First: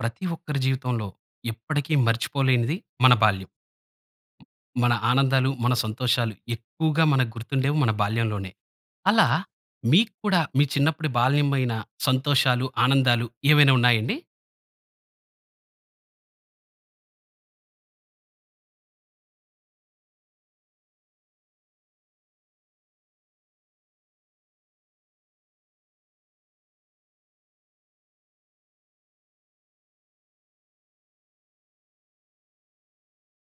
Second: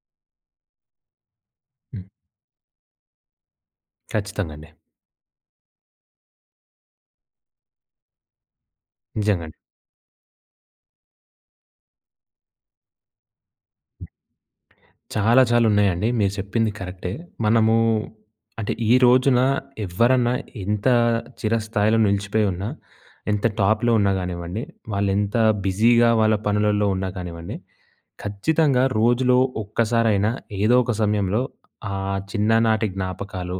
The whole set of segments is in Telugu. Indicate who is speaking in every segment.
Speaker 1: ప్రతి ఒక్కరి జీవితంలో ఎప్పటికీ
Speaker 2: హ్మ్.
Speaker 1: మర్చిపోలేనిది మన బాల్యం.
Speaker 2: ఖచ్చితంగా! అండి.
Speaker 1: మన ఆనందాలు, మన సంతోషాలు ఎక్కువగా మనకు గుర్తుండేవి మన బాల్యంలోనే. అలా
Speaker 2: నిజంగా అండి.
Speaker 1: మీకు కూడా మీ చిన్నప్పుడు బాల్యమైన సంతోషాలు, ఆనందాలు ఏమైనా ఉన్నాయండి?
Speaker 2: చాలా చాలా ఉన్నాయండి. మీరు చెప్పింది కరెక్టే. మనము అంటే, ఈ రోజున ఎవ్వరన్నా ఇంత చిర స్థాయిలో నిలిచిపోయున్నా, ఎంత టాప్‌లో ఉన్నా కానివ్వండి, వాళ్ళు ఎంత బిజీగా వాళ్ళ పనులల్లో ఉన్నా కానివ్వండి, ఖచ్చితంగా! రోజులో ఒక్కసారైనా ఏదో ఒక సమయంలో ఆ చిన్ననాటి జ్ఞాపకాలు,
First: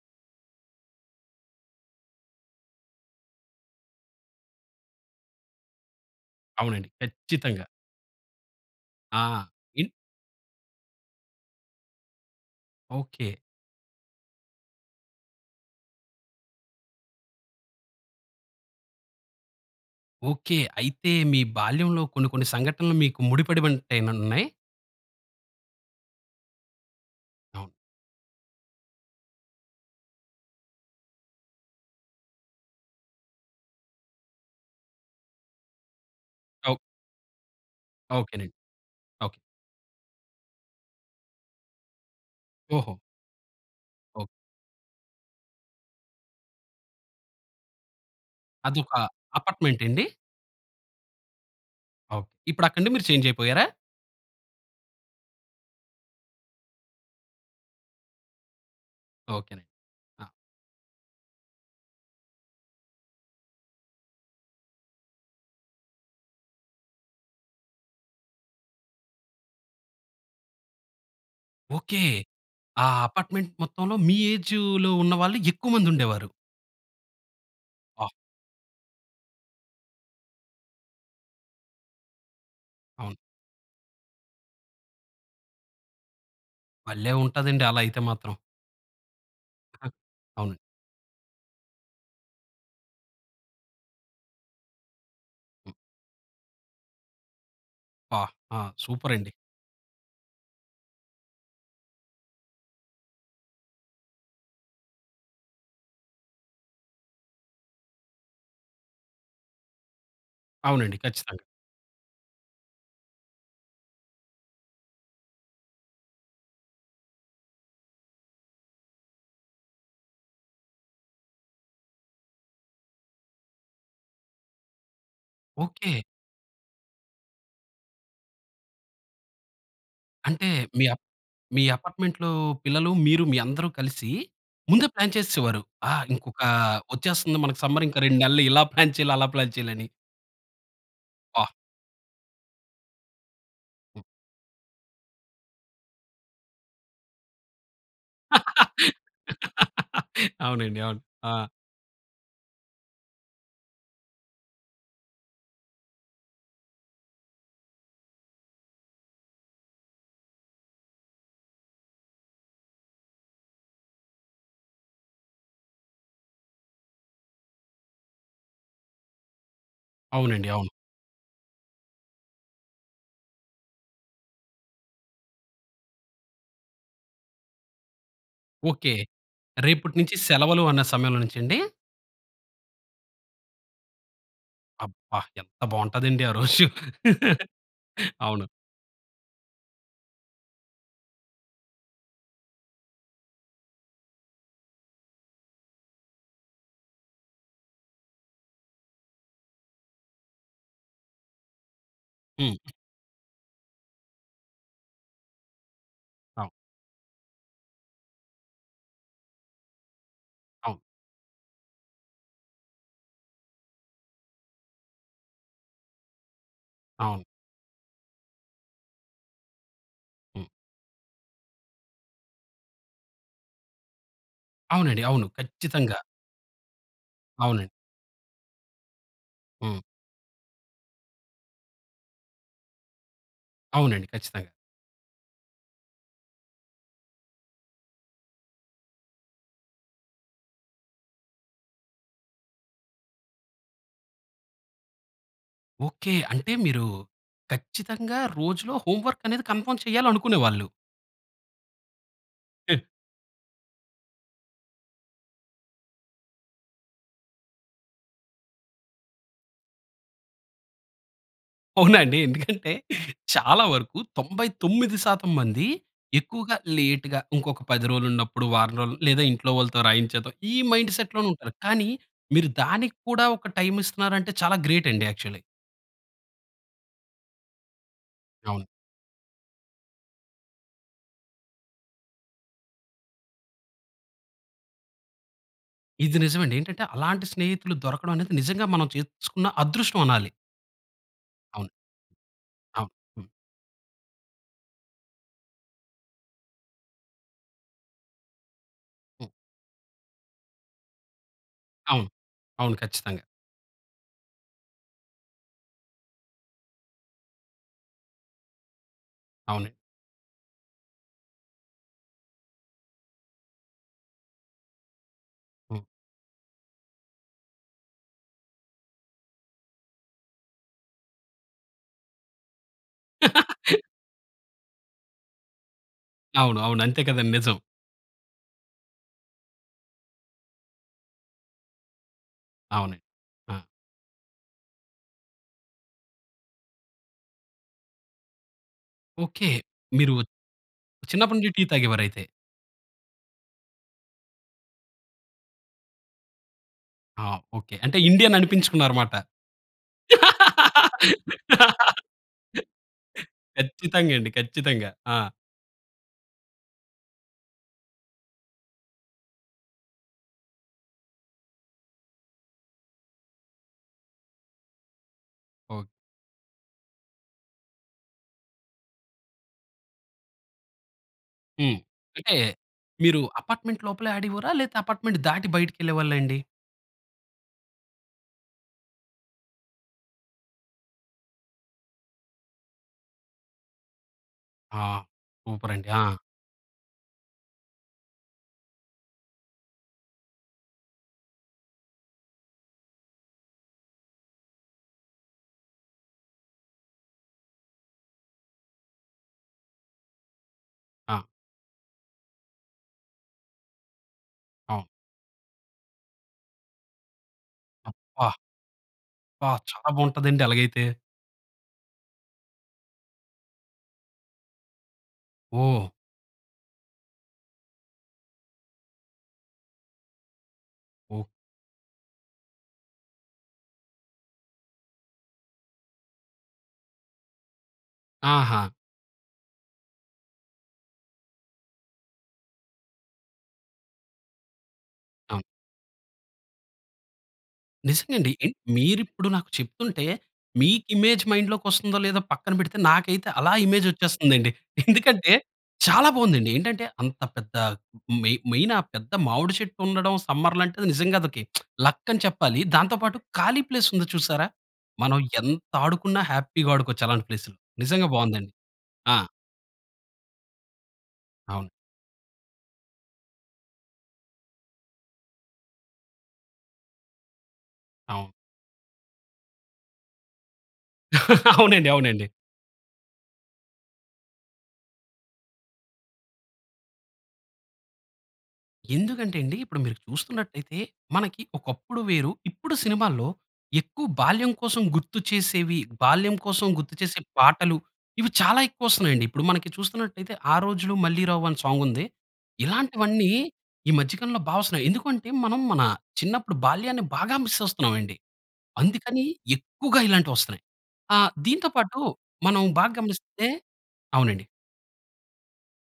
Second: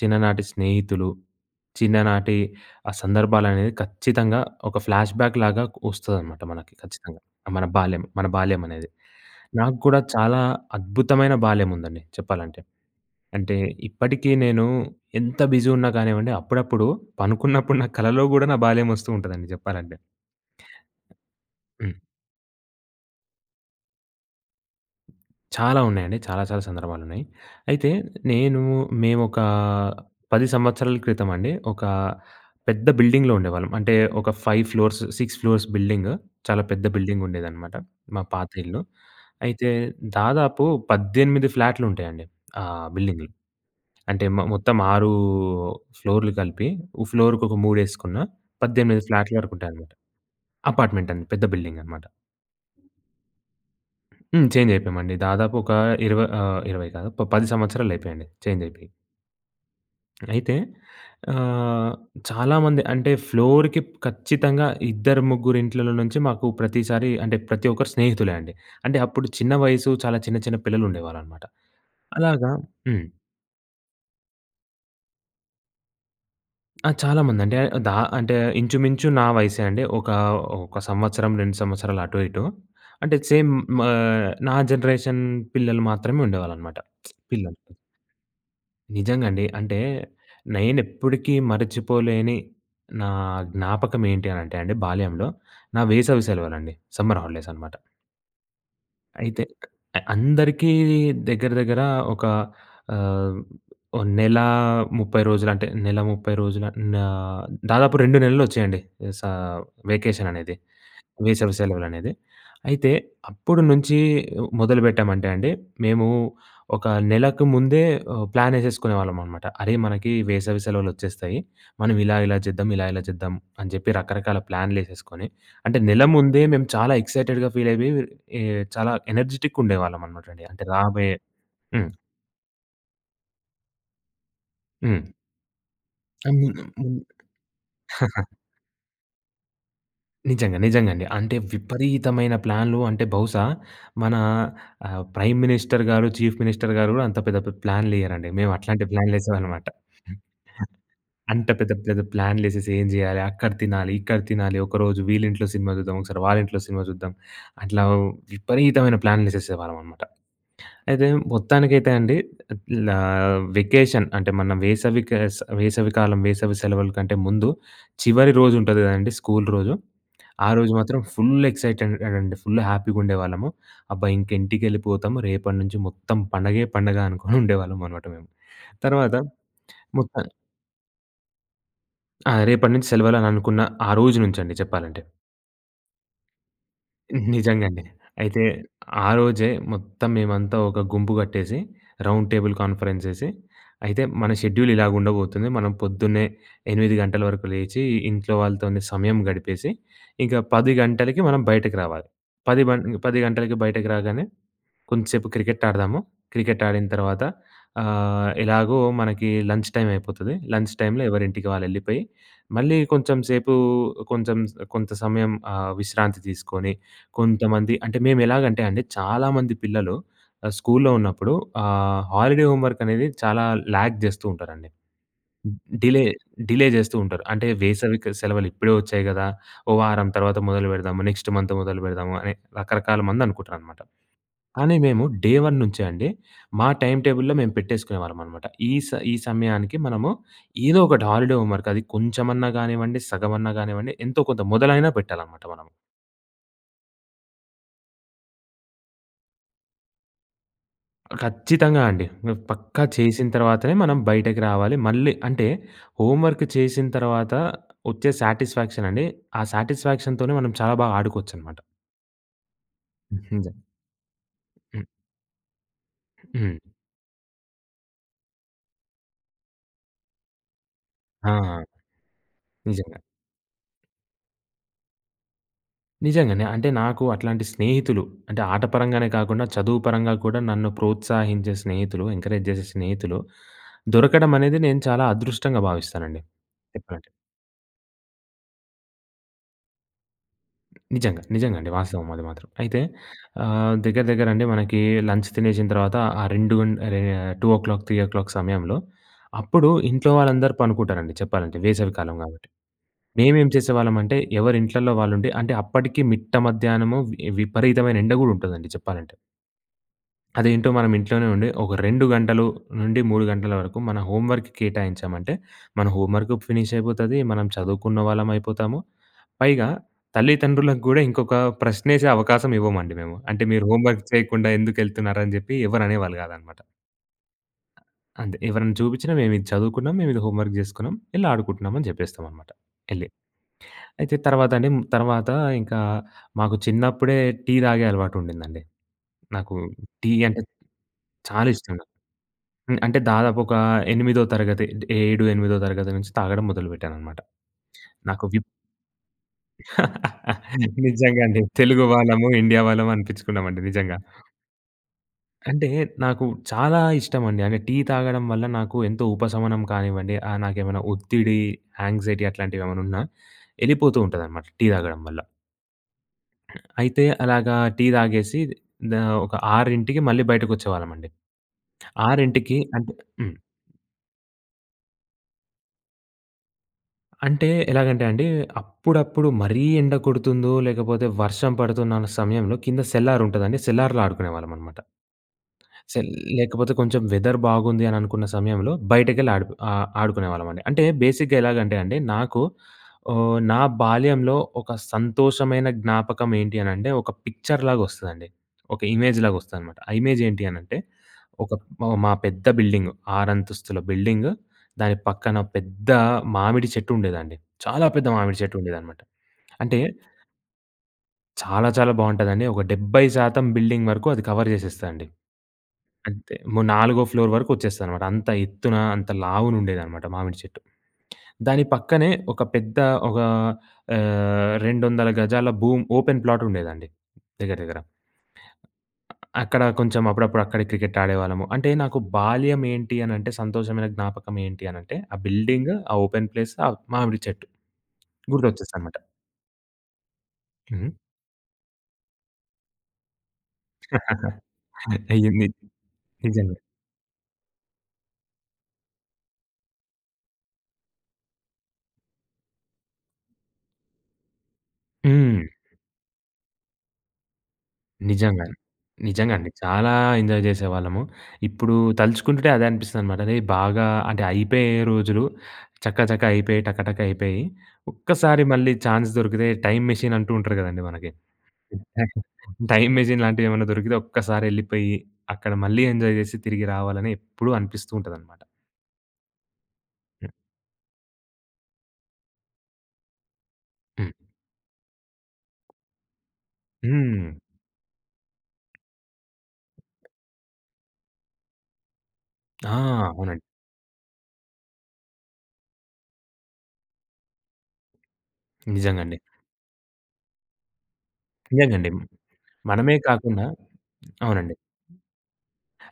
Speaker 2: చిన్ననాటి స్నేహితులు, చిన్ననాటి ఆ సందర్భాలనేవి ఖచ్చితంగా! ఒక ఫ్లాష్‌బాక్ లాగ కొ వస్తదనమాట. మనకి
Speaker 1: అవునండి
Speaker 2: ఖచ్చితంగా!
Speaker 1: ఖచ్చితంగా!
Speaker 2: మన బాల్యం, మన బాల్యం అనేది.
Speaker 1: ఆ! ఇన్
Speaker 2: నాగూడా చాలా అద్భుతమైన! బాల్యం ఉందండి, చెప్పాలంటే.
Speaker 1: ఓకె.
Speaker 2: అంటే, ఇప్పటికే నేను ఎంత బిజిగున్నా కానివ్వండి. అప్పుడప్పుడు పనుకున్నప్పుడు నా కలలో కూడా నా బాల్యం వస్తూంటదండి చెప్పాలంటే.
Speaker 1: ఓకె. అయితే మీ
Speaker 2: హ్మ్.
Speaker 1: బాల్యంలో కొన్ని, కొన్ని సంఘటనలు మీకు ముడిపడి ఉంటాయి నన్నాయ
Speaker 2: చాలా ఉన్నాయండి. చాలా చాలా సందర్భాలు ఉన్నాయి.
Speaker 1: అవును.
Speaker 2: అయితే నేను మేము ఒకా 10 సంవత్సరాల క్రితమండి, ఒక పెద్ద బిల్డింగ్‌లో ఉండేవాళ్ళం. అంటే ఒక 5 ఫ్లోర్స్, 6 ఫ్లోర్స్ బిల్డింగ్ చాలా
Speaker 1: అవు
Speaker 2: పెద్ద బిల్డింగుండేదనమాట. మా పాత
Speaker 1: ఓకెనండి.
Speaker 2: ఇల్లు.
Speaker 1: ఓకె.
Speaker 2: అయితే దాదాపు 18 ఫ్లాట్లుంటాయండి. ఆహ్,
Speaker 1: ఓహో!
Speaker 2: బిల్డింగ్‌లో అంటే,
Speaker 1: ఓక్
Speaker 2: మో మొత్తం 6 ఫ్లోర్‌లు కలిపి. ఉ ఫ్లోర్‌‌కి ఒక మూడేసుకున్న
Speaker 1: అదొక
Speaker 2: 18 ఫ్లాట్ల
Speaker 1: అపార్ట్మెంట్
Speaker 2: వరకుంటాయన్నమాట.
Speaker 1: అండి?
Speaker 2: అపార్ట్మెంట్ అండి. పెద్ద బిల్డింగ్ అనమాట.
Speaker 1: ఓకె. ఇప్పుడు అక్కండి మీరు చేంజ్ అయిపోయారా?
Speaker 2: హ్మ్, చేంజ్ అయిపోయామండి దాదాపు ఒక ఇరవ ఆహ్, 20 కాదు. ఒక ప 10 సంవత్సరాలు అయిపోయండి. చేంజ్ అయిపోయి.
Speaker 1: ఓకేనండి. ఆ!
Speaker 2: అయితే ఆహ్, చాలా మంది అంటే ఫ్లోర్‌కి ఖచ్చితంగా! ఇద్దరు ముగ్గురు ఇంట్లలో నుంచి మాకు ప్రతిసారి అంటే, ప్రతి ఒక్కరు స్నేహితులే అండి. అంటే అప్పుడు చిన్న వయసు, చాలా చిన్న, చిన్న పిల్లలు ఉండేవాళ్ళు అన్నమాట.
Speaker 1: ఓకే!
Speaker 2: అలాగా
Speaker 1: ఆ
Speaker 2: హ్మ్.
Speaker 1: అపార్ట్మెంట్ మొత్తంలో, మ ఏజులో ఉన్న వాళ్ళు ఎక్కువ మంది ఉండేవారు.
Speaker 2: ఆ! చాలా మంది అండి ఆహ్, ద
Speaker 1: ఆ!
Speaker 2: అంటే ఇంచుమించు నా వయసే అండి. ఒక ఒక సంవత్సరం 2 సంవత్సరాలు అటు ఇటు. అంటే
Speaker 1: అవును.
Speaker 2: సేమ్ మా ఆహ్, నా జనరేషన్ పిల్లలు మాత్రమే ఉండేవాళ్ళు అన్నమాట
Speaker 1: భలే!
Speaker 2: పిల్లలు.
Speaker 1: ఉంటాదండి.
Speaker 2: పిల్లలు.
Speaker 1: అలా అయితే మాత్రం.
Speaker 2: నిజంగా అండి. అంటే
Speaker 1: ఆ! అవునన్
Speaker 2: నేను ఎప్పుటికీ మర్చిపోలేని, నా జ్ఞాపకం ఏంటి అని అంటే అండి, బాల్యంలో
Speaker 1: హ్మ్.
Speaker 2: నా వేసవి సెలవలండి, సమ్మర్ హాలిడేస్ అనమాట.
Speaker 1: పా ఆ! సూపర్ అండి.
Speaker 2: అయితే ఆహ్, అందరికీ దగ్గర, దగ్గర ఒక ఆహ్, ఓ నెల 30 రోజులు అంటే, నెల 30 రోజుల ఆహ్, దాదాపు 2 నెలలు వచ్చాయండి. వేస వెకేషన్ అనేది,
Speaker 1: అవునండి. ఖచ్చితంగా!
Speaker 2: వేసవి సెలవులనేది. అయితే అప్పుడు నుంచి ఆహ్, మొదలుపెట్టామంటే అండి. మేము ఒక నెలకు ముందే ఆహ్, ప్లాన్ వేసేసుకునే వాళ్ళం అనమాట. "అరే! మనకి వేసవి సెలవులు వచ్చేస్తాయి. మనం ఇలా, ఇలా జేద్దం ఇలా, ఇలా జేద్దం" అని చెప్పి, రకరకాల ప్లాన్లు వేసేసుకొని అంటే,
Speaker 1: ఓకే!
Speaker 2: నెల ముందే మేము చాలా ఎక్సైటెడ్‌గా ఫీల్ అయిపోయి ఆహ్, చాలా ఎనర్జిటిక్‌గా ఉండేవాళ్ళం అనమాట అండి.
Speaker 1: అంటే,
Speaker 2: అంటే
Speaker 1: మీ అప్
Speaker 2: రాబోయే
Speaker 1: మీ
Speaker 2: హ్మ్.
Speaker 1: అపార్ట్మెంట్లో పిల్లలు, మీరు, మీ అందరు కలిసి, ముందే ప్లాన్
Speaker 2: హ్మ్.
Speaker 1: చేస్సేవారు. ఆహ్, ఇంకొక
Speaker 2: అవును. హ్మ్.
Speaker 1: వచ్చేస్తుంది మనకు సమ్మర్ 2 నెలలు ఇలా ప్లాన్ చేయాలి. అలా చేయాలి అని.
Speaker 2: నిజంగా, నిజంగా అండి. అంటే
Speaker 1: ఆ!
Speaker 2: విపరీతమైన ప్లాన్‌లు అంటే, బహుశా మన ఆ! ప్రైమ్ మినిస్టర్ గారు, చీఫ్ మినిస్టర్ గారు కూడా అంత పెద్ద పే ప్లాన్లు వెయ్యరండి. మేము అట్లాంటి ప్లాన్‌లేసేవనమాట.
Speaker 1: అవునండి. అవును. ఆ!
Speaker 2: అంత పెద్ద పెద్ద ప్లాన్లేసేసి ఏం చేయాలి? అక్కడ తినాలి, ఇక్కడ తినాలి, ఒకరోజు వీళ్ళింట్లో సినిమా చూద్దాం. ఒకసారి వాళ్ళింట్లో సినిమా చూద్దాం. అట్లా విపరీతమైన ప్లాన్‌లేసేసేవాళ్ళం అన్నమాట. అయితే మొత్తానికైతే అండి ఆహ్, లా వెకేషన్ అంటే, మన వేసవి క వేసవి కాలం, వేసవి సెలవుల కంటే ముందు చివరి రోజు ఉంటది కదండీ! స్కూల్ రోజు, ఆ
Speaker 1: అవునండి. అవును.
Speaker 2: రోజు మాత్రం ఫుల్ ఎక్సైటెడ్ అండి. ఫుల్ హ్యాపీ గుండేవాళ్ళం. అబ్బా! ఇంక ఇంటికెళ్ళిపోతాము. రేపటి నుంచి మొత్తం పండగే! పండగ! అనుకొని ఉండేవాళ్ళం అన్నమాట మేము.
Speaker 1: ఓకె,
Speaker 2: తర్వాత
Speaker 1: రేపటి నుంచి
Speaker 2: మొత్తం
Speaker 1: సెలవులు అన్న సమయంలో నుంచండి?
Speaker 2: ఆ! రేపటి నుంచి సెలవులని అనుకున్న, ఆ రోజు నుంచండి చెప్పాలంటే.
Speaker 1: అబ్బా! ఎంత బావుంటదండి! ఆ రోజు
Speaker 2: నిజంగా అండి. అయితే
Speaker 1: అవును.
Speaker 2: ఆ రోజే మొత్తం, మేమంతా ఒక గుంపు కట్టేసి రౌండ్ టేబుల్ కాన్ఫరెన్స్ ఎసి, "అయితే, మన షెడ్యూల్ ఇలాగ ఉండబోతుంది. మనం పొద్దున్నే 8:00 గంటల వరకు లేచి, ఇంట్లో వాళ్ళతోనే సమయం గడిపేసి ఇంక 10:00 గంటలకి మనం బయటకు రావాలి.
Speaker 1: హ్మ్.
Speaker 2: పది పన్ 10 గంటలకి బయటకి రాగానే, కొంచెంసేపు క్రికెట్ ఆడతాము.
Speaker 1: అవు
Speaker 2: క్రికెట్ ఆడిన తర్వాత ఆహ్, ఎలాగో మనకి లంచ్ టైమ్ అయిపోతది. లంచ్
Speaker 1: అవు
Speaker 2: టైమ్‌లో ఎవరింటికి వాళ్ళు ఎళ్ళిపోయి, మళ్ళీ కొంచెం సేపు, కొంచెం స కొంత సమయం ఆహ్, విశ్రాంతి తీసుకొని,
Speaker 1: అవును.
Speaker 2: కొంతమంది అంటే, మేము ఎలాగంటే, అండి చాలామంది పిల్లలు
Speaker 1: హ్మ్.
Speaker 2: ఆహ్, స్కూల్లో ఉన్నప్పుడు ఆహ్, హాలిడే హోమ్ వర్క్ అనేది చాలా లాగ్ చేస్తూ ఉంటారండి.
Speaker 1: అవునండి. అవును. ఖచ్చితంగా!
Speaker 2: డిలే, డిలే చేస్తూ ఉంటారు. అంటే
Speaker 1: అవునండి.
Speaker 2: వేసవి క సెలవులు ఇప్పుడే వచ్చాయి గదా! ఓ
Speaker 1: హ్మ్.
Speaker 2: వారం తర్వాత మొదలుపెడదాము, నెక్స్ట్ మంత్ మొదలుపెడదాము అని రకరకాల మంది అనుకుంటారన్నమాట.
Speaker 1: అవునండి, ఖచ్చితంగా!
Speaker 2: కానీ, మేము డే వన్ నుంచే అండి మా టైమ్ టేబుల్‌లో మేము పెట్టేసుకునేవాళ్ళం అన్నమాట. ఈ స ఈ సమయానికి మనము ఏదో ఒకటి హాలిడే హోమ్ వర్క్, అది కొంచెమన్నా గానివ్వండి, సగమన్నా కానివ్వండి ఎంతో కొంత మొదలైన పెట్టాలన్నమాట మనం.
Speaker 1: ఓకె. అంటే మీరు ఖచ్చితంగా! రోజులో హోమ్ వర్క్ అనేది కన్ఫామ్ చేయాలి అనుకునేవాళ్ళు.
Speaker 2: ఖచ్చితంగా అండి. పక్కా చేసిన తర్వాతనే మనం బయటకి రావాలి. మళ్ళీ అంటే హోమ్ వర్క్ చేసిన తర్వాత వచ్చే సాటిస్ఫాక్షనండి ఆ సాటిస్ఫాక్షన్‌తొనే మనం చాలా బాగా ఆడుకోవచ్చనమాట.
Speaker 1: అవునా అండి. ఎందుకంటే
Speaker 2: హుహు.
Speaker 1: చాలా వరకు 99% మందీ ఎక్కువగా
Speaker 2: హ్మ్.
Speaker 1: లేట్‌గ ఇంకొక 10 రోజులు ఉన్నప్పుడు, వారం రోజులు లేదా ఇంట్లో వాళ్ళతో రాయించేద్దాం. ఈ మైండ్ సెట్‌లోనే
Speaker 2: ఆ!
Speaker 1: ఉంటారు. కానీ మీరు దానికి
Speaker 2: నిజంగా.
Speaker 1: కూడా ఒక టైమిస్తున్నారంటే చాలా గ్రేటండి యాక్చువల్లి.
Speaker 2: నిజంగానే. అంటే నాకు అట్లాంటి స్నేహితులు, అంటే ఆట
Speaker 1: అవును.
Speaker 2: పరంగానే కాకుండా చదువు పరంగా కూడా నన్ను ప్రోత్సహించే స్నేహితులు, ఎంకరేజ్ చేసే స్నేహితులు దొరకడం అనేది నేను చాలా అదృష్టంగా
Speaker 1: ఇది
Speaker 2: భావిస్తానండి.
Speaker 1: నిజవండి. ఏంటంటే
Speaker 2: చెప్పాలంటే.
Speaker 1: అలాంటి స్నేహితులు దొరకడం అనేది నిజంగా మనం చేసుకున్న అదృష్టం అనాలి.
Speaker 2: నిజంగా. నిజంగా
Speaker 1: అవును.
Speaker 2: అండి. వాస్తవం అది మాత్రం. అయితే
Speaker 1: అవును. హ్మ్.
Speaker 2: ఆహ్, దగ్గర, దగ్గర అండి మనకి లంచ్ తినేసిన తర్వాత ఆ రెండు గం అహ్, 2:00 3:00 సమయంలో అప్పుడు ఇంట్లో వాళ్ళందరూ పండుకుంటారండి చెప్పాలంటే వేసవి
Speaker 1: అవును.
Speaker 2: కాలం కాబట్టి.
Speaker 1: అవును, ఖచ్చితంగా.
Speaker 2: మేము ఏం చేసేవాళ్ళం అంటే ఎవరి ఇంట్లల్లో వాళ్ళు ఉండి అంటే అప్పటికి మిట్ట మధ్యాహ్నము విపరీతమైన ఎండగూడ ఉంటదండి చెప్పాలంటే.
Speaker 1: అవునండి.
Speaker 2: అదేంటో మనం ఇంట్లోనే ఉండి ఒక 2 గంటలు నుండి 3 గంటల వరకు మన హోమ్ వర్క్‌కి కేటాయించామంటే
Speaker 1: హ్మ్.
Speaker 2: మన హోమ్ వర్క్ ఫినిశ్ అయిపొతది. మనం చదువుకున్న వాళ్ళమయిపోతాము. పైగా తల్లిదండ్రులకు గూడా ఇంకొక ప్రశ్న ఎసే అవకాశం ఇవ్వమండి మేము. అంటే "మీరు హోమ్ వర్క్ చేయకుండా ఎందుకెళ్తున్నారని" చెప్పి ఎవరనేవాళ్ళు
Speaker 1: అవును,
Speaker 2: కాదన్నమాట.
Speaker 1: అవును. అంతే కదండి. నిజం.
Speaker 2: అంతే. ఎవరైనా చూపించిన మేము ఇది చదువుకున్నాం, మేము ఇది హోమ్ వర్క్ చేసుకున్నాం, ఎళ్లి ఆడుకుంటున్నాం అని చెప్పేస్తామన్నమాట
Speaker 1: అవునండి.
Speaker 2: ఎళ్లి.
Speaker 1: ఆ!
Speaker 2: అయితే తర్వాత అండి, తర్వాత ఇంకా మాకు చిన్నప్పుడే టీ తాగే అలవాటుండిందండి.
Speaker 1: ఓకె.
Speaker 2: నాకు టీ
Speaker 1: మీరు
Speaker 2: అంటే
Speaker 1: చిన్నప్పటి
Speaker 2: చాలా
Speaker 1: నుంచి టీ
Speaker 2: ఇష్టం నాకు.
Speaker 1: తాగేవారయితే.
Speaker 2: అంటే దాదాపు ఒక ఎనిమిదో తరగతి ఏడు ఎనిమిదో తరగతి నుంచి తాగడం మొదలుపెట్టానన్నమాట
Speaker 1: ఆ! ఓకె. అంటే
Speaker 2: నాకు
Speaker 1: ఇండియన్
Speaker 2: విప్
Speaker 1: అనిపించుకున్నారన్నమాట.
Speaker 2: నిజంగా అండి. తెలుగు వాళ్ళము, ఇండియా వాళ్ళము అనిపించుకున్నామండి నిజంగా.
Speaker 1: ఖచ్చితంగా అండి. ఖచ్చితంగా. ఆ!
Speaker 2: అంటే నాకు చాలా ఇష్టమండి. అంటే టీ తాగడం వల్ల నాకు ఎంతో ఉపశమనం కానివ్వండి, ఆహ్, నాకేమైనా ఒత్తిడి, యాంక్సైటీ అట్లాంటివేమన్నా ఉన్నా ఎళ్ళిపోతూంట దన్నమాట టీ తాగడం వల్ల. అయితే అలాగా టీ తాగేసి దా ఒక 6కి మళ్ళీ బయటకొచ్చేవాళ్ళమండి.
Speaker 1: హ్మ్. అంటే
Speaker 2: 6కి అంటే
Speaker 1: మీరు
Speaker 2: హ్మ్.
Speaker 1: అపార్ట్‌‌మెంట్ లోపలే ఆడేవారా? లేదా అపార్ట్‌‌మెంట్ దాటి బయటికెళ్ళేవాళ్ళండి?
Speaker 2: అంటే ఎలాగంటే అండి, అప్పుడప్పుడు మరీ ఎండ కొడుతుందో లేకపోతే, వర్షం పడుతున్న సమయంలో కింద సెల్లార్ ఉంటదండి. సెల్లార్‌లో ఆడుకునేవాళ్ళమనమాట.
Speaker 1: ఆ! సూపర్ అండి.
Speaker 2: సే
Speaker 1: ఆ!
Speaker 2: లేకపోతే కొంచెం వెదర్ బాగుంది అని అనుకున్న సమయంలో బయటకెళ్ళి ఆడు ఆహ్, ఆడుకునే వాళ్ళమండి. అంటే బేసిక్‌గా ఎలాగంటే అండి, నాకు ఆహ్, నా బాల్యంలో ఒక సంతోషమైన జ్ఞాపకం ఏంటి అని అంటే, పిక్చర్‌లాగా వస్తదండి. ఒక ఇమేజ్‌‌లాగా వస్తదన్నమాట. ఆ ఇమేజ్ ఏంటి అని అంటే,
Speaker 1: ఆ!
Speaker 2: ఒక మా పెద్ద బిల్డింగ్, ఆరంతస్తుల బిల్డింగు,
Speaker 1: ఆ!
Speaker 2: దాని పక్కన పెద్ద మామిడి చెట్టు ఉండేదండి. చాలా పెద్ద
Speaker 1: అబ్బా!
Speaker 2: మామిడి చెట్టు ఉండేదన్నమాట.
Speaker 1: అబ్బా!
Speaker 2: అంటే...
Speaker 1: చాలా బావుంటదండి అలాగైతే.
Speaker 2: చాలా చాలా బావుంటదండి. ఒక 70% బిల్డింగ్ వరకు అది కవర్ చేసేస్తాదండి.
Speaker 1: ఓహ్!
Speaker 2: అంతే నాలుగో ఫ్లోర్ వరకు వచ్చేస్తదన్నమాట. అంత ఎత్తున, అంత లావున ఉండేదన్నమాట మామిడి చెట్టు.
Speaker 1: ఓహ్!
Speaker 2: దాని పక్కనే ఒక పెద్ద ఒక ఆహ్, 200 గజాల భూమి ఓపెన్ ప్లాట్ ఉండేదండి దగ్గర, దగ్గర...
Speaker 1: ఆహా!
Speaker 2: అక్కడ కొంచెం అప్పుడప్పుడు అక్కడే క్రికెట్ ఆడేవాళ్ళము. అంటే నాకు బాల్యం ఏంటి? అని అంటే సంతోషమైన జ్ఞాపకం ఏంటి? అని అంటే ఆ
Speaker 1: అ!
Speaker 2: బిల్డింగ్, ఆ ఓపెన్ ప్లేస్, ఆ మామిడి చెట్టు
Speaker 1: నిజంగండి.
Speaker 2: గుర్తొచ్చేస్తాయన్నమాట.
Speaker 1: మీరు ఇప్పుడు నాకు చెప్తుంటే మీకు
Speaker 2: హ్మ్.
Speaker 1: ఇమేజ్ మైండ్‌లోకి వస్తుందో లేదో పక్కన పెడితే నాకైతే అలా ఇమేజ్ వచ్చేస్తుందండి. ఎందుకంటే,
Speaker 2: అయ్యింది.
Speaker 1: చాలా బావుందండి.
Speaker 2: నిజమె.
Speaker 1: ఏంటంటే అంత పెద్ద మెయిన్, మెయిన్ ఆ పెద్ద మామిడి చెట్టు ఉండడం, సమ్మర్‌లో అంటే నిజంగా అది ఒక లక్ అని చెప్పాలి. దాంతో పాటు ఖాళీ ప్లేస్ ఉంది చూశారా? మనం
Speaker 2: హ్మ్.
Speaker 1: ఎంత ఆడుకున్నా హ్యాపీగా ఆడుకోవచ్చు అలాంటి ప్లేస్‌లో. నిజంగా
Speaker 2: నిజంగా.
Speaker 1: బావుందండి. ఆ!
Speaker 2: నిజంగా అండి. చాలా ఎంజాయ్ చేసేవాళ్ళము.
Speaker 1: అవును.
Speaker 2: ఇప్పుడు తలుచుకుంటుంటే అదే అనిపిస్తుందనమాట. అది బాగా అంటే అయిపోయే రోజులు చకచక అయిపోయాయి. టకటక అయిపోయాయి.
Speaker 1: అవును.
Speaker 2: ఒక్కసారి మళ్ళీ ఛాన్స్ దొరికితే టైమ్ మెషిన్ అంటూ ఉంటారు కదండీ మనకి,
Speaker 1: అవునండి, అవునండి.
Speaker 2: టైమ్ మెషిన్ లాంటివి ఏమన్నా దొరికితే ఒక్కసారి ఎళ్ళిపోయి, అక్కడ మళ్ళీ ఎంజాయ్ చేసి తిరిగి రావాలని ఎప్పుడూ అనిపిస్తూ ఉంటుందన్నమాట.
Speaker 1: ఎందుకంటే ఎండి ఇప్పుడు మీరు చూస్తున్నట్టయితే మనకి ఒకప్పుడు వేరు, ఇప్పుడు సినిమాల్లో, ఎక్కువ
Speaker 2: హ్మ్.
Speaker 1: బాల్యం కోసం గుర్తు చేసేవి, బాల్యం కోసం గుర్తు చేసే
Speaker 2: హ్మ్.
Speaker 1: పాటలు, ఇవి చాలా ఎక్కువస్తున్నాయండి. ఇప్పుడు మనకి చూస్తున్నట్టయితే 'ఆ రోజులు మళ్ళీ రావు' అని సాంగ్ ఉంది.
Speaker 2: ఆ!
Speaker 1: ఇలాంటివన్నీ
Speaker 2: అవునండి.
Speaker 1: ఈ మధ్య కాలంలో బా వస్తున్నాయి. ఎందుకంటే మనం మన చిన్నప్పుడు బాల్యాన్ని బాగా మిస్ అస్తున్నామండి.
Speaker 2: నిజంగండి.
Speaker 1: అందుకని ఎక్కువగా ఇలాంటివస్తున్నాయి. ఆహ్, దీనితో
Speaker 2: నిజంగండి.
Speaker 1: పాటు మనం బాగా
Speaker 2: మనమే కాకుండా
Speaker 1: గమనిస్తే అవునండి.
Speaker 2: అవునండి.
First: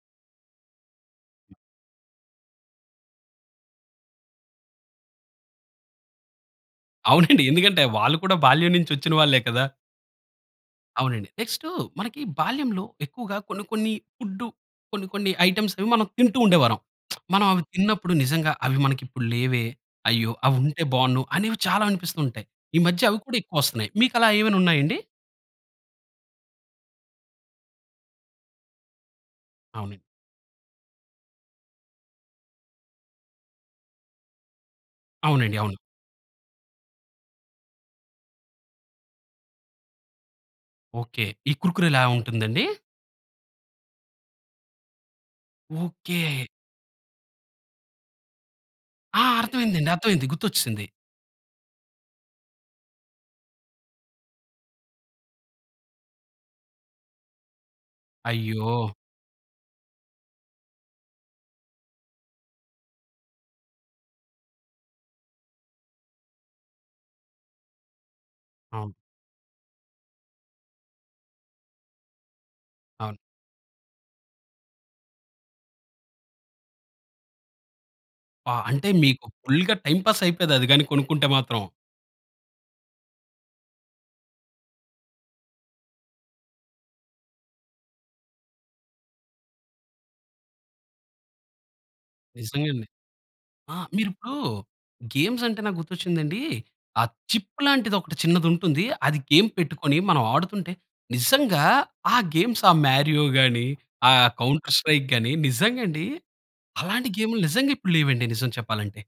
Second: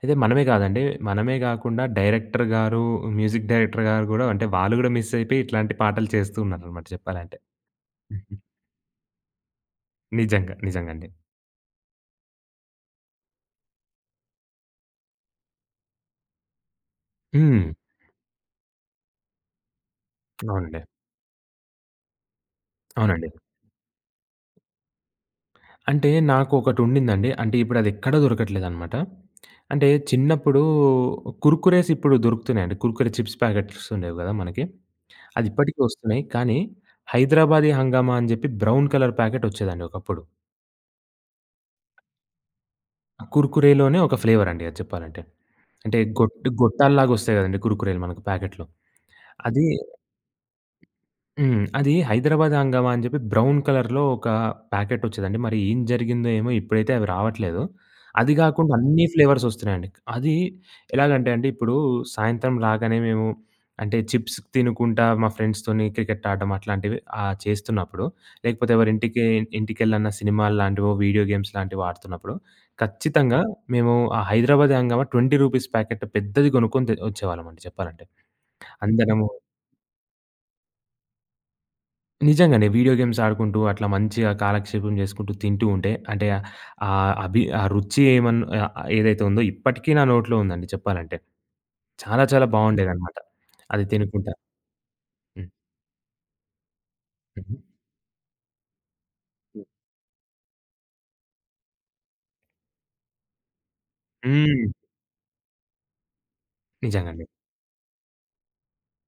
Speaker 2: అయితే మనమే గాదండి మనమే గాకుండా డైరెక్టర్ గారు మ్యూజిక్ డైరెక్టర్ గారు గూడా అంటే వాళ్ళు గూడా మిస్ అయిపోయి ఇట్లాంటి పాటలు చేస్తూ ఉన్నారన్నమాట చెప్పాలంటే.
Speaker 1: అవునండి. ఎందుకంటే వాళ్ళు కూడా బాల్యం నుండి వచ్చిన వాళ్ళే కదా!
Speaker 2: నిజంగా. నిజంగండి.
Speaker 1: అవునండి. నెక్స్ట్ మనకి బాల్యంలో ఎక్కువగా కొన్ని కొన్ని ఫుడ్ కొన్ని కొన్ని ఐటెమ్స్ అవి మనం తింటూ ఉండేవారం. మనం అవి
Speaker 2: హ్మ్.
Speaker 1: తిన్నప్పుడు నిజంగా అవి మనకి ఇప్పుడు లేవే అయ్యో! అవి
Speaker 2: అవునండి.
Speaker 1: ఉంటే బావున్ను, అనేవి చాలా అనిపిస్తుంటాయి. ఈ మధ్య అవి
Speaker 2: అవునండి.
Speaker 1: కూడా ఎక్కువ వస్తున్నాయి మీకు అలా ఏవైనా ఉన్నాయండి?
Speaker 2: అంటే నాకు ఒకటుండిందండి. అంటే ఇప్పుడు అది ఎక్కడ దొరకట్లేదనమాట. అంటే
Speaker 1: అవునండి.
Speaker 2: చిన్నప్పుడు కుర్కురేస్ ఇప్పుడు దొరుకుతున్నాయండి. కుర్కురే చిప్స్ ప్యాకెట్స్ ఉండేవి గదా! మనకి. అది
Speaker 1: అవునండి. అవును.
Speaker 2: ఇప్పటికి వస్తున్నాయి. కానీ హైదరాబాదీ హంగామా అని చెప్పి బ్రౌన్ కలర్ ప్యాకెట్ వచ్చేదండి ఒకప్పుడు.
Speaker 1: ఓకె. ఈ కుర్కురేలా ఉంటుందండి?
Speaker 2: కుర్కురేలోనే ఒక ఫ్లేవర్ అండి అది చెప్పాలంటే. అంటే
Speaker 1: ఓకే!
Speaker 2: గోటూ గొట్టాల లాగా వస్తాయి కదండీ! కుర్కురేలు మనకు ప్యాకెట్‌లో
Speaker 1: ఆ! అర్థం
Speaker 2: అదీ.
Speaker 1: అయిందండి, అర్థమైయింది. గుర్తోచ్చేసింది.
Speaker 2: హ్మ్, అది హైదరాబాద్ హంగామా అని చెప్పి, బ్రౌన్ కలర్‌లో ఒక ప్యాకెట్ వచ్చేదండి. మరి ఏం జరిగిందో, ఏమో ఇప్పుడైతే అవి రావట్లేదు. అది
Speaker 1: అయ్యో!
Speaker 2: కాకుండా అన్ని ఫ్లేవర్స్ వస్తున్నాయండి. అది ఎలాగంటే, అండి ఇప్పుడు సాయంత్రం రాగానే మేము అంటే, చిప్స్ తినుకుంటా, మా ఫ్రెండ్స్‌తొని క్రికెట్ ఆడడం అట్లాంటివి ఆహ్, చేస్తున్నప్పుడు లేకపోతే ఎవరి
Speaker 1: ఆ!
Speaker 2: ఇంటికి ఇంటికెళ్ళిన్న సినిమాలు లాంటివో వీడియో గేమ్స్ లాంటివి ఆడుతున్నప్పుడు,
Speaker 1: అవును.
Speaker 2: ఖచ్చితంగా మేము ఆ హైదరాబాది హంగామా రూ. 20 ప్యాకెట్ పెద్దది కొనుక్కొని తె వచ్చేవాళ్ళం అండి, చెప్పాలంటే.
Speaker 1: ఆ! అంటే మీకు
Speaker 2: అందరము
Speaker 1: ఫుల్‌గా టైమ్ పాస్ అయిపోయేది అది గాని కొనుకుంటే మాత్రం.
Speaker 2: నిజంగానే వీడియో గేమ్స్ ఆడుకుంటూ, అట్లా మంచిగా కాలక్షేపం చేసుకుంటూ, తింటూ ఉంటే, అంటే ఆ అభి ఆ రుచి ఏమన్ ఆహ్, ఏదైతే ఉందో ఇప్పటికీ నా నోట్లో ఉందండి చెప్పాలంటే. చాలా చాలా
Speaker 1: నిజంగా అండి.
Speaker 2: బావుండేదన్నమాట. అది
Speaker 1: ఆహ్, మీరు
Speaker 2: తినుకుంటా
Speaker 1: ఇప్పుడు గేమ్స్
Speaker 2: హ్మ్.
Speaker 1: అంటే, నాకు గుర్తు వచ్చింది అండి. ఆ
Speaker 2: హుహు.
Speaker 1: చిప్ లాంటిది ఒకటి చిన్నది ఉంటుంది. అది గేమ్ పెట్టుకొని, మనం ఆడుతుంటే, నిజంగా ఆ గేమ్స్ ఆ మారియోగాని, ఆ
Speaker 2: హ్మ్.
Speaker 1: కౌంటర్ స్ట్రైక్ గాని నిజంగా అండి. అలాంటి
Speaker 2: నిజంగా అండి.
Speaker 1: గేమ్లు నిజంగా ఇప్పుడు లేవండి. నిజం చెప్పాలంటే.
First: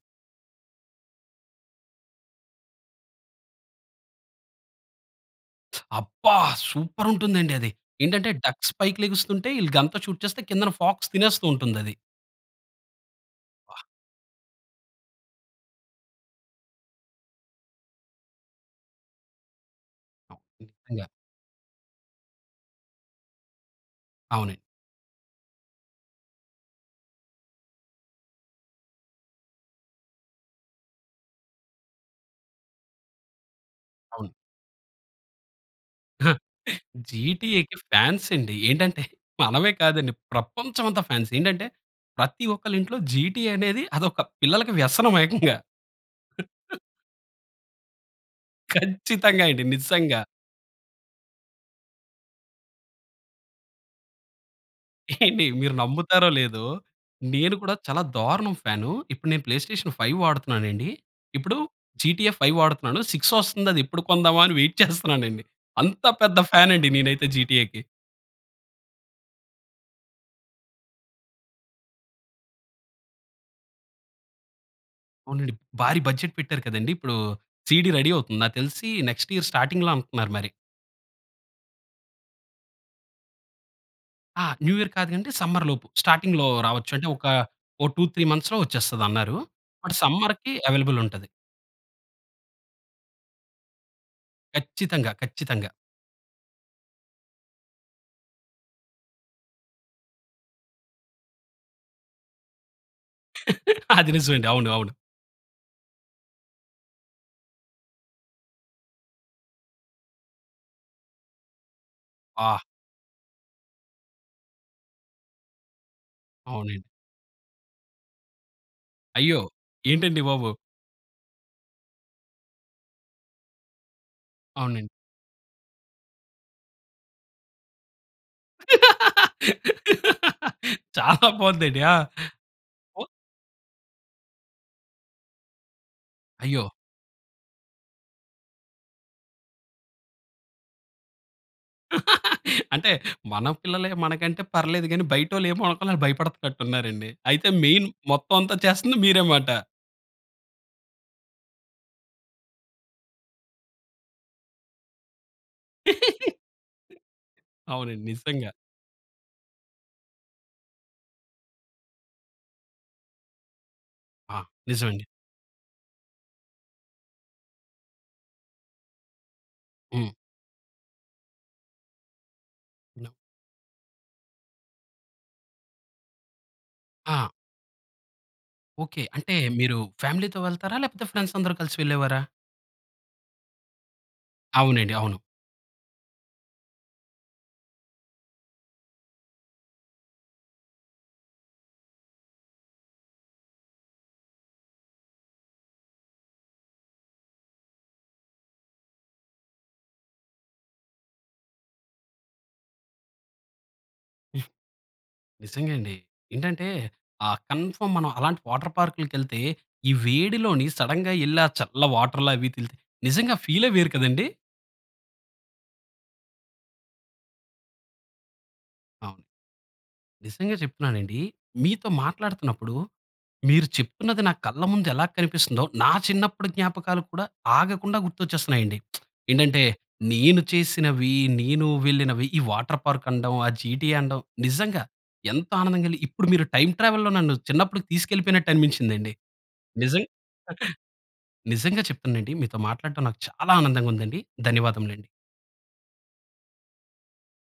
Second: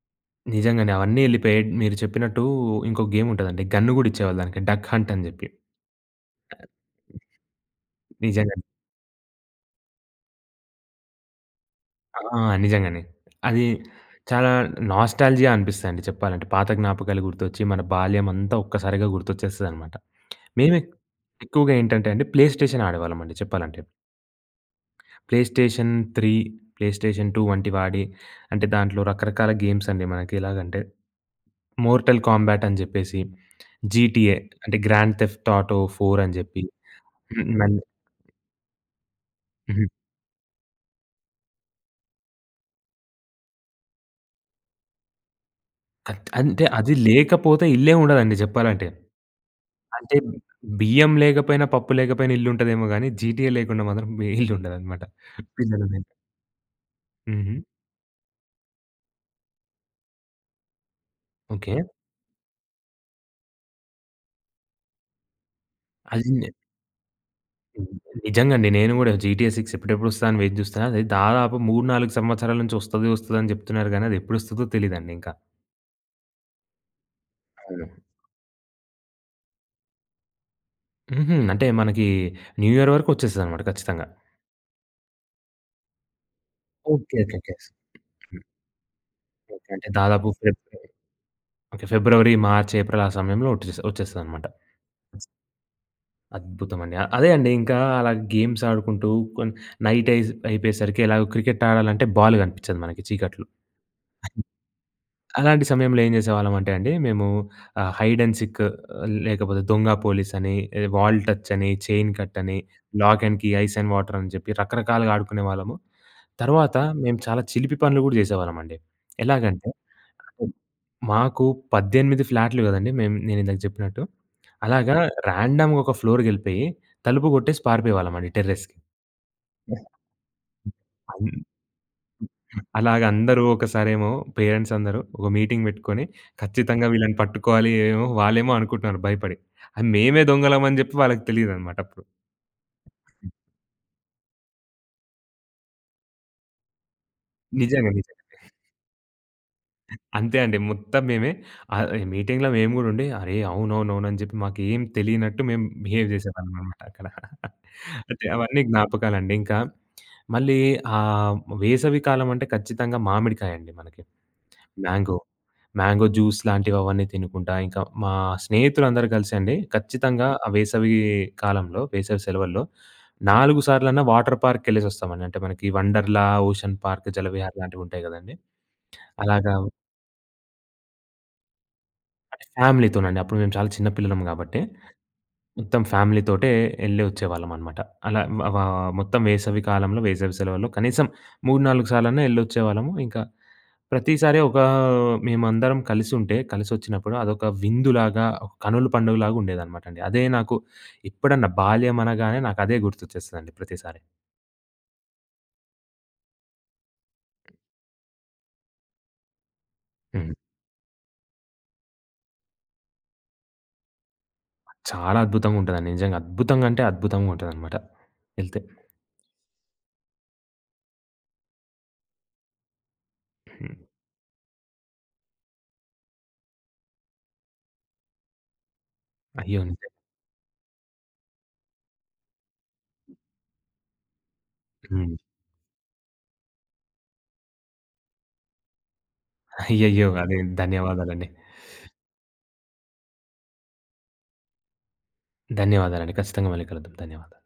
Speaker 2: నిజంగానే అవన్నీ ఎళ్ళిపోయాయి. మీరు చెప్పినట్టు, ఇంకోక గేమ్ ఉంటదండి. గన్ కూడా ఇచ్చేవాళ్ళు దానికి, డక్ హంట్ అని చెప్పి.
Speaker 1: అబ్బా! సూపర్ ఉంటుందండి అది. ఏంటంటే,
Speaker 2: నిజంగానే.
Speaker 1: డక్స్ పైకి లెగుస్తుంటే, వీళ్ళు గన్‌తో షూట్ చేస్తే, కిందన ఫాక్స్ తినేస్తూ ఉంటుందది.
Speaker 2: ఆ! నిజంగానే. అది
Speaker 1: వాహ్!
Speaker 2: చాలా నోస్టాల్జియా అనిపిస్తాయండి, చెప్పాలంటే. పాత జ్ఞాపకాలు గుర్తొచ్చి, మన బాల్యం అంతా ఒక్కసారిగా గుర్తొచ్చేస్తదనమాట.
Speaker 1: అవును,
Speaker 2: మేమె
Speaker 1: నిజంగా.
Speaker 2: ఎక్కువగా ఏంటంటే అండి ప్లే స్టేషన్ ఆడేవాళ్ళం అండి, చెప్పాలంటే.
Speaker 1: అవునండి.
Speaker 2: Play station three, play station two వంటివి ఆడి, అంటే దాంట్లో రకరకాల గేమ్స్ అండి మనకి ఎలాగంటే, మోర్టల్ కాంబ్యాట్ అని చెప్పేసి
Speaker 1: అవును.
Speaker 2: జీటీఏ అంటే, గ్రాండ్ తెఫ్ట్ ఆటో ఫోర్ అని చెప్పి హ్మ్.
Speaker 1: జీటీఏకి
Speaker 2: నన్ను
Speaker 1: ఫ్యాన్స్ అండి ఏంటంటే, మనమే
Speaker 2: హుహు.
Speaker 1: కాదండి ప్రపంచం అంతా ఫ్యాన్స్. ఏంటంటే, ప్రతి ఒక్కళ్ళింట్లో జీటీఏ అనేది, అదొక పిల్లలకి వ్యసనం ఏకంగా.
Speaker 2: అంత్ అంటే, అది లేకపోతే ఇల్లే ఉండదండి, చెప్పాలంటే.
Speaker 1: ఖచ్చితంగా అండి
Speaker 2: అంటే,
Speaker 1: నిజంగా.
Speaker 2: బియ్యం లేకపోయినా, పప్పు లేకపోయినా ఇల్లుంటదేమో గాని జీటీఏ లేకుండా మాత్రం ఏ ఇల్లు ఉండదన్నమాట,
Speaker 1: ఏండి, మీరు
Speaker 2: పిల్లలు ఉన్న ఇల్లు.
Speaker 1: నమ్ముతారో లేదో నేను
Speaker 2: హుహు.
Speaker 1: కూడా చాలా దారుణం ఫ్యాను, ఇప్పుడు నేను ప్లే స్టేషన్ ఫైవ్ వాడుతున్నానండి. ఇప్పుడు
Speaker 2: ఓకే.
Speaker 1: జీటీఏ ఫైవ్ వాడుతున్నాను. 6 వస్తుంది, అది ఎప్పుడు కొందాం అని వెయిట్ చేస్తున్నానండి. అంత పెద్ద
Speaker 2: [unintelligible]
Speaker 1: ఫ్యాన్ అండి నేనైతే, జీటీఏకి.
Speaker 2: నిజంగా అండి, నేను కూడా జీటీఏ సిక్స్ ఎప్పుడెప్పుడు వస్తాదా అని చేస్తున్నా. అది దాదాపు 3, 4 సంవత్సరాల నుంచి వస్తది, వస్తది అని చెప్తున్నారు గానీ, అది ఎప్పుడు వస్తదో తెలీదండి ఇంకా.
Speaker 1: అవునండి. భారీ బడ్జెట్ పెట్టారు కదండీ! ఇప్పుడు, సీడీ
Speaker 2: అవును.
Speaker 1: రెడీ అవుతుంది. నాకు తెలిసి నెక్స్ట్ ఇయర్ స్టార్టింగ్‌లో అంటన్నారు మరి.
Speaker 2: హుహు. అంటే మనకి న్యూ ఇయర్ వరకు వచ్చేస్తదన్నమాట, ఖచ్చితంగా.
Speaker 1: ఆ! న్యూ ఇయర్ కాదు గానండి, సమ్మర్ లోపు స్టార్టింగ్‌లో రావచ్చు. అంటే,
Speaker 2: ఓకే
Speaker 1: ఒక
Speaker 2: ఓకే ఓకే.
Speaker 1: 2, 3 మంత్స్‌లో వచ్చేస్తాదన్నారు.
Speaker 2: ఓకే. అంటే,
Speaker 1: బట్,
Speaker 2: దాదాపు
Speaker 1: సమ్మర్‌కి
Speaker 2: ఫెబ్
Speaker 1: అవైలబుల్ ఉంటది.
Speaker 2: ఓకే ఫిబ్రవరి, మార్చ్, ఏప్రిల్ ఆ సమయంలో వట్సే వచ్చేస్తది అన్నమాట.
Speaker 1: ఖచ్చితంగా, ఖచ్చితంగా.
Speaker 2: అద్భుతమండి! అ అదే అండి, ఇంకా అలా గేమ్స్ ఆడుకుంటూ కొన్ నైట్ అయిస్ అయిపోయేసరికి, ఎలాగో క్రికెట్ ఆడాలంటే, బాలు కనిపిచ్చదు మనకి చీకట్లో.
Speaker 1: అది నిజమే అండి. అవును, అవును.
Speaker 2: అలాంటి సమయంలో ఏం చేసేవాళ్ళమంటే అండి, మేము ఆహ్, హైడ్ అండ్ సీక్ లేకపోతే దొంగ పోలీస్ అని, వాల్ టచ్ అని, చైన్ కట్ అని,
Speaker 1: ఆ!
Speaker 2: Lock and key, ice and water అని చెప్పి రకరకాలుగా ఆడుకునేవాళ్ళము. తర్వాత,
Speaker 1: అవునండి.
Speaker 2: మేము చాలా చిలిపి పనులు గూడా చేసేవాళ్ళమండి.
Speaker 1: అయ్యో!
Speaker 2: ఎలాగంటే,
Speaker 1: ఏంటండి బాబు.
Speaker 2: మాకు 18 ఫ్లాట్లు కదండీ! మేమ్ నేను ఇందాక చెప్పినట్టు,
Speaker 1: అవునండి.
Speaker 2: అలాగా ర్యాండమ్‌‌గా ఒక ఫ్లోర్‌కి వెళ్ళిపోయి తలుపు కొట్టేసి పారిపోయేవాళ్ళమండి, టెర్రస్‌కి.
Speaker 1: చాలా
Speaker 2: [unintelligible]
Speaker 1: బాగుంది అండి. ఆహ్, ఒ
Speaker 2: అలాగా అందరూ ఒకసారేమో పేరెంట్స్ అందరూ, ఒక మీటింగ్ పెట్టుకొని
Speaker 1: అయ్యో!
Speaker 2: "ఖచ్చితంగా వీళ్ళని పట్టుకోవాలి" ఏమోమో వాళ్ళేమో అనుకుంటున్నారు భయపడి, మేమే దొంగలం అని చెప్పి వాళ్ళకి తెలియదన్నమాట అప్పుడు.
Speaker 1: అంటే, మన పిల్లలే మనకంటే పర్లేదు గానీ, బయటోళ్ళు ఏమో అనుకుని భయపడుతున్నట్టున్నారండి. అయితే, మెయిన్
Speaker 2: నిజంగా, నిజంగా.
Speaker 1: మొత్తం అంతా చేస్తుంది మీరేమాట!
Speaker 2: అంతే అండి, మొత్తం మేమే. ఆహ్, ఈ మీటింగ్‌లో మేము కూడా ఉండి, అరే అవునవునవును అని చెప్పి మాకు ఏమి తెలియనట్టు, మేము బిహేవ్ చేసేవాళ్ళమన్న మాట అక్కడ.
Speaker 1: అవునండి,
Speaker 2: అంటే,
Speaker 1: నిజంగా.
Speaker 2: అవన్నీ జ్ఞాపకాలండి. ఇంకా మళ్ళీ ఆహ్, వేసవి కాలం అంటే ఖచ్చితంగా మామిడికాయండి, మనకి.
Speaker 1: ఆ! నిజం అండి.
Speaker 2: మ్యాంగో, మ్యాంగో జ్యూస్ లాంటివి అవన్నీ తినుకుంటా, ఇంకా మా స్నేహితులు అందరూ కలిసండి,
Speaker 1: హ్మ్.
Speaker 2: ఖచ్చితంగా ఆ వేసవి కాలంలో, వేసవి సెలవుల్లో నాలుగు సార్లన్నా వాటర్ పార్క్‌కి వెళ్ళేసొస్తామండి. అంటే మనకి వండర్‌లా, ఓషన్ పార్క్,
Speaker 1: ఆ!
Speaker 2: జలవిహార్ లాంటివి ఉంటాయి గదండీ!
Speaker 1: ఓకే. అంటే
Speaker 2: అలాగా
Speaker 1: మీరు, ఫ్యామిలీతో వెళ్తారా? లేకపోతే, ఫ్రెండ్స్ అందరు కలిసి వెళ్ళేవారా?
Speaker 2: అంటే ఫ్యామిలీతోనండి. అప్పుడు మేము చాలా చిన్న పిల్లలం కాబట్టి,
Speaker 1: అవునండి, అవును.
Speaker 2: మొత్తం ఫ్యామిలీతోటే, యెళ్లి వచ్చేవాళ్ళమన్నమాట. అలా ఆహ్, మొత్తం వేసవి కాలంలో, వేసవి సెలవుల్లో కనీసం మూడు, నాలుగు సార్లన్నా యెళ్లి వచ్చేవాళ్ళము. ఇంక ప్రతిసారి ఒక మేమందరం కలిసి ఉంటే, కలిసి వచ్చినప్పుడు అదొక విందులాగా, కనులు పండుగలాగా ఉండేదన్నమాట అండి. అదే నాకు ఎప్పుడన్నా, బాల్యం అనగానే నాకు అదే గుర్తొచ్చేస్తదండి, ప్రతిసారి.
Speaker 1: నిజంగా అండి. ఏంటంటే, ఆ కన్‌ఫార్మ్ మనం అలాంటి వాటర్ పార్క్‌లకి ఎళ్తే, ఈ
Speaker 2: హ్మ్.
Speaker 1: వేడిలోని సడెన్‌గా ఎళ్ళి ఆ చల్ల వాటర్ల అవి ఎలితే నిజంగా ఆహ్, ఫీలే వేరు కదండి!
Speaker 2: చాలా అద్భుతంగా ఉంటాదండి నిజంగా. అద్భుతంగా అంటే, అద్భుతంగా ఉంటుందన్నమాట, వెళ్తే.
Speaker 1: అవును. నిజంగా చెప్తున్నానండి, మీతో మాట్లాడుతున్నప్పుడు, మీరు
Speaker 2: హ్మ్.
Speaker 1: చెప్తున్నది నా కళ్ళ ముందు ఎలా కనిపిస్తుందో, నా చిన్నప్పుడు జ్ఞాపకాలు కూడా, ఆగకుండా గుర్తొచ్చేస్తున్నాయండి.
Speaker 2: అయ్యో!
Speaker 1: ఏంటంటే నేను చేసినవి, నేను వెళ్ళినవి, ఈ వాటర్ పార్క్, అనడం, ఆ జీటీఏ అనడం, నిజంగా
Speaker 2: హ్మ్.
Speaker 1: ఎంత ఆనందంగా కలిగి ఇప్పుడు మీరు టైమ్ ట్రావెల్లో నన్ను చిన్నప్పటికి తీసుకెళ్ళిపోయినట్టు అనిపించిందండి. నిజం
Speaker 2: అయ్యయ్యో! అదే, ధన్యవాదాలండి.
Speaker 1: నిజంగా చెప్తున్ననండి, మీతో మాట్లాడటం నాకు చాలా ఆనందంగా ఉందండి. ధన్యవాదములండి.
Speaker 2: ధన్యవాదాలండి. ఖచ్చితంగా మళ్ళీ కలుద్దాం, ధన్యవాదాలు.